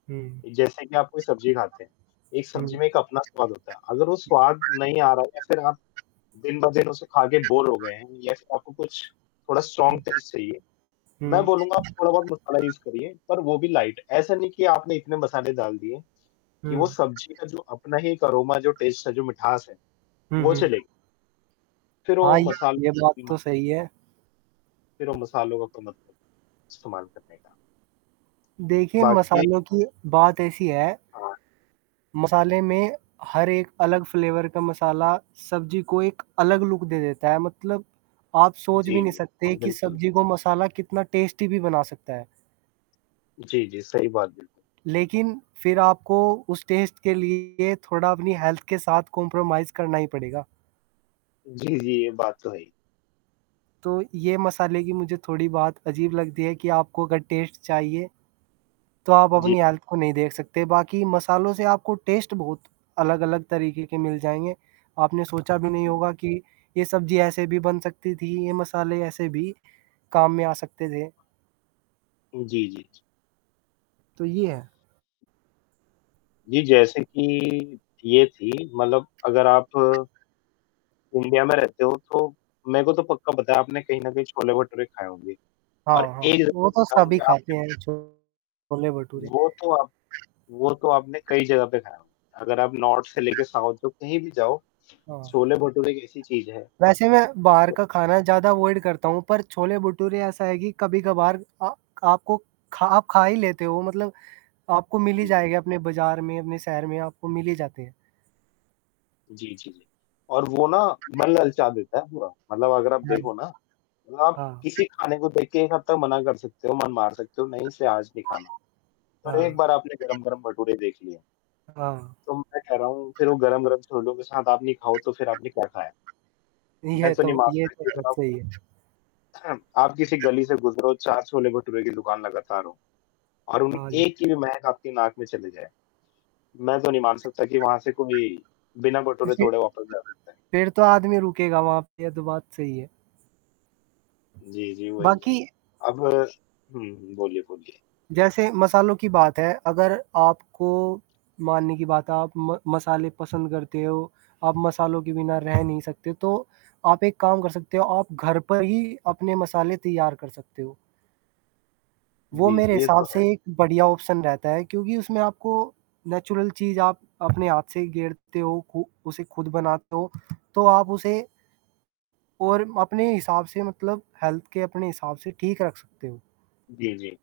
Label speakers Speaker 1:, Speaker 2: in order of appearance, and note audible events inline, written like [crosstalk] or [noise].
Speaker 1: हुँ।
Speaker 2: जैसे कि आप कोई सब्ज़ी खाते हैं, एक सब्ज़ी
Speaker 1: हुँ।
Speaker 2: में एक अपना स्वाद होता है, अगर वो स्वाद नहीं आ रहा है या
Speaker 1: [unintelligible]
Speaker 2: फिर आप दिन-ब-दिन उसे खाके बोर हो गए हैं या फ़िर आपको कुछ थोड़ा स्ट्रॉंग टेस्ट चाहिए,
Speaker 1: [unintelligible]
Speaker 2: मैं
Speaker 1: हुँ।
Speaker 2: बोलूँगा आपक थोड़ा-बहुत मसाला यूज़ करिए पर वो भी लाइट, ऐसा नहीं कि आपने इतने मसाले डाल दिए कि वो
Speaker 1: हुँ।
Speaker 2: सब्ज़ी का जो अपना ही एक अरोमा, जो टेस्ट था, जो मिठास है,
Speaker 1: हुँ,
Speaker 2: वो
Speaker 1: हुँ।
Speaker 2: चले फ़िर
Speaker 1: हाँ,
Speaker 2: वो
Speaker 1: ये
Speaker 2: मसाल
Speaker 1: ये बात
Speaker 2: जी, हाँ।
Speaker 1: तो सही है।
Speaker 2: फिर वो मसालों का कोई मत नहीं इस्तेमाल करने का।
Speaker 1: देखिए,
Speaker 2: बाकी
Speaker 1: मसालों की बात ऐसी है
Speaker 2: हाँ।
Speaker 1: मसाले में हर एक अलग फ्लेवर का मसाला सब्ज़ी को एक अलग लुक दे देता है, मतलब आप सोच भी
Speaker 2: जी,
Speaker 1: नहीं
Speaker 2: जी।
Speaker 1: सकते
Speaker 2: हाँ,
Speaker 1: कि
Speaker 2: बिल्कुल।
Speaker 1: सब्जी को मसाला कितना टेस्टी भी बना सकता है।
Speaker 2: जी, जी। सही बात बिल्कुल।
Speaker 1: लेकिन फ़िर आपको उस टेस्ट के लिए थोड़ा अपनी हेल्थ के साथ कॉम्प्रोमाइज़ करना ही पड़ेगा।
Speaker 2: जी, जी। ये बात तो है ही।
Speaker 1: तो ये मसाले की मुझे थोड़ी बात अजीब लगती है कि आपको अगर टेस्ट चाहिए तो आप
Speaker 2: जी।
Speaker 1: अपनी हेल्थ को नहीं देख सकते, बाकी मसालों से आपको टेस्ट बहुत अलग-अलग तरीक़े के मिल जाएँगे, आपने सोचा भी नहीं
Speaker 2: जी।
Speaker 1: होगा कि ये सब्ज़ी ऐसे भी बन सकती थी, ये मसाले ऐसे भी काम में आ सकते थे।
Speaker 2: जी, जी, जी।
Speaker 1: तो ये है।
Speaker 2: जी, जैसे कि ये थी मतलब अगर आप इंडिया में रहते हो तो मेरे को तो पक्का पता है आपने कहीं न कहीं छोले भटूरे खाए होंगे और
Speaker 1: हाँ, हाँ।
Speaker 2: एक
Speaker 1: वो तो सभी खाते
Speaker 2: [unintelligible]
Speaker 1: हैं, छोले भटूरे।
Speaker 2: वो तो आप वो तो आपने कई जगह पे खाया होगा, अगर आप नॉर्थ से लेके साउथ में, कहीं भी जाओ,
Speaker 1: हाँ।
Speaker 2: छोले-भटूरे एक ऐसी चीज़ है
Speaker 1: वैसे मैं बाहर का खाना ज़्यादा अवॉइड करता हूँ, पर छोले-भटूरे ऐसा है कि कभी-कभार अ, आपको खा आप खा ही लेते हो, मतलब आपको मिल ही
Speaker 2: जी, जी।
Speaker 1: जाएगा अपने बज़ार में, अपने शहर में आपको मिल ही जाते हैं।
Speaker 2: जी, जी, जी। और वो ना
Speaker 1: तो फ़िर
Speaker 2: मन ललचा देता है पूरा, मतलब अगर आप
Speaker 1: हाँ, जी।
Speaker 2: देखो ना आप
Speaker 1: हाँ।
Speaker 2: किसी खाने को देख के एक हद तक मना कर सकते हो, मन मार सकते हो, नहीं इसे आज नहीं खाना,
Speaker 1: [unintelligible]
Speaker 2: पर एक
Speaker 1: हाँ।
Speaker 2: बार आपने गरम-गरम भटूरे देख लिये
Speaker 1: हाँ।
Speaker 2: तो मैं कह रहा हूँ फिर वो
Speaker 1: [unintelligible]
Speaker 2: गरम-गरम छोलों के साथ आप ये खाओ तो फिर आपने क्या खाया, मैं
Speaker 1: यह
Speaker 2: तो नहीं
Speaker 1: तो ये
Speaker 2: मानता
Speaker 1: तो
Speaker 2: कि
Speaker 1: बहुत
Speaker 2: अगर आप
Speaker 1: सही है।
Speaker 2: [clears throat] आप किसी गली से गुज़रो, 4 छोले भटूरे की दुकान लगातार हों और उन
Speaker 1: हाँ, जी।
Speaker 2: एक की भी महक आपकी नाक में चली जाए, मैं तो नहीं मान सकता कि वहाँ से
Speaker 1: [unintelligible]
Speaker 2: कोई बिना भटूरे
Speaker 1: देखिए
Speaker 2: तोड़े वापस जा सकता है।
Speaker 1: फ़िर तो आदमी रुकेगा वहाँ पे यह तो बात सही है।
Speaker 2: जी, जी। वही है,
Speaker 1: बाकी
Speaker 2: अब हुँ, हुँ। बोलिए, बोलिए।
Speaker 1: जैसे मसालों की बात है अगर आपको मानने की बात है आप म मसाले पसंद करते हो, आप मसालों के बिना रह नहीं सकते, तो आप एक काम कर सकते हो, आप घर पर ही अपने मसाले तैयार कर सकते हो। वो
Speaker 2: जी,
Speaker 1: मेरे
Speaker 2: ये
Speaker 1: हिसाब
Speaker 2: तो
Speaker 1: से
Speaker 2: है।
Speaker 1: एक बढ़िया ऑप्शन रहता है क्योंकि उसमें आपको नेचुरल चीज़ आप अपने हाथ से ही गेरते हो, उ उसे ख़ुद बनाते हो, तो आप उसे और अपने हिसाब से मतलब हेल्थ के अपने हिसाब से ठीक रख सकते हो।
Speaker 2: जी, जी।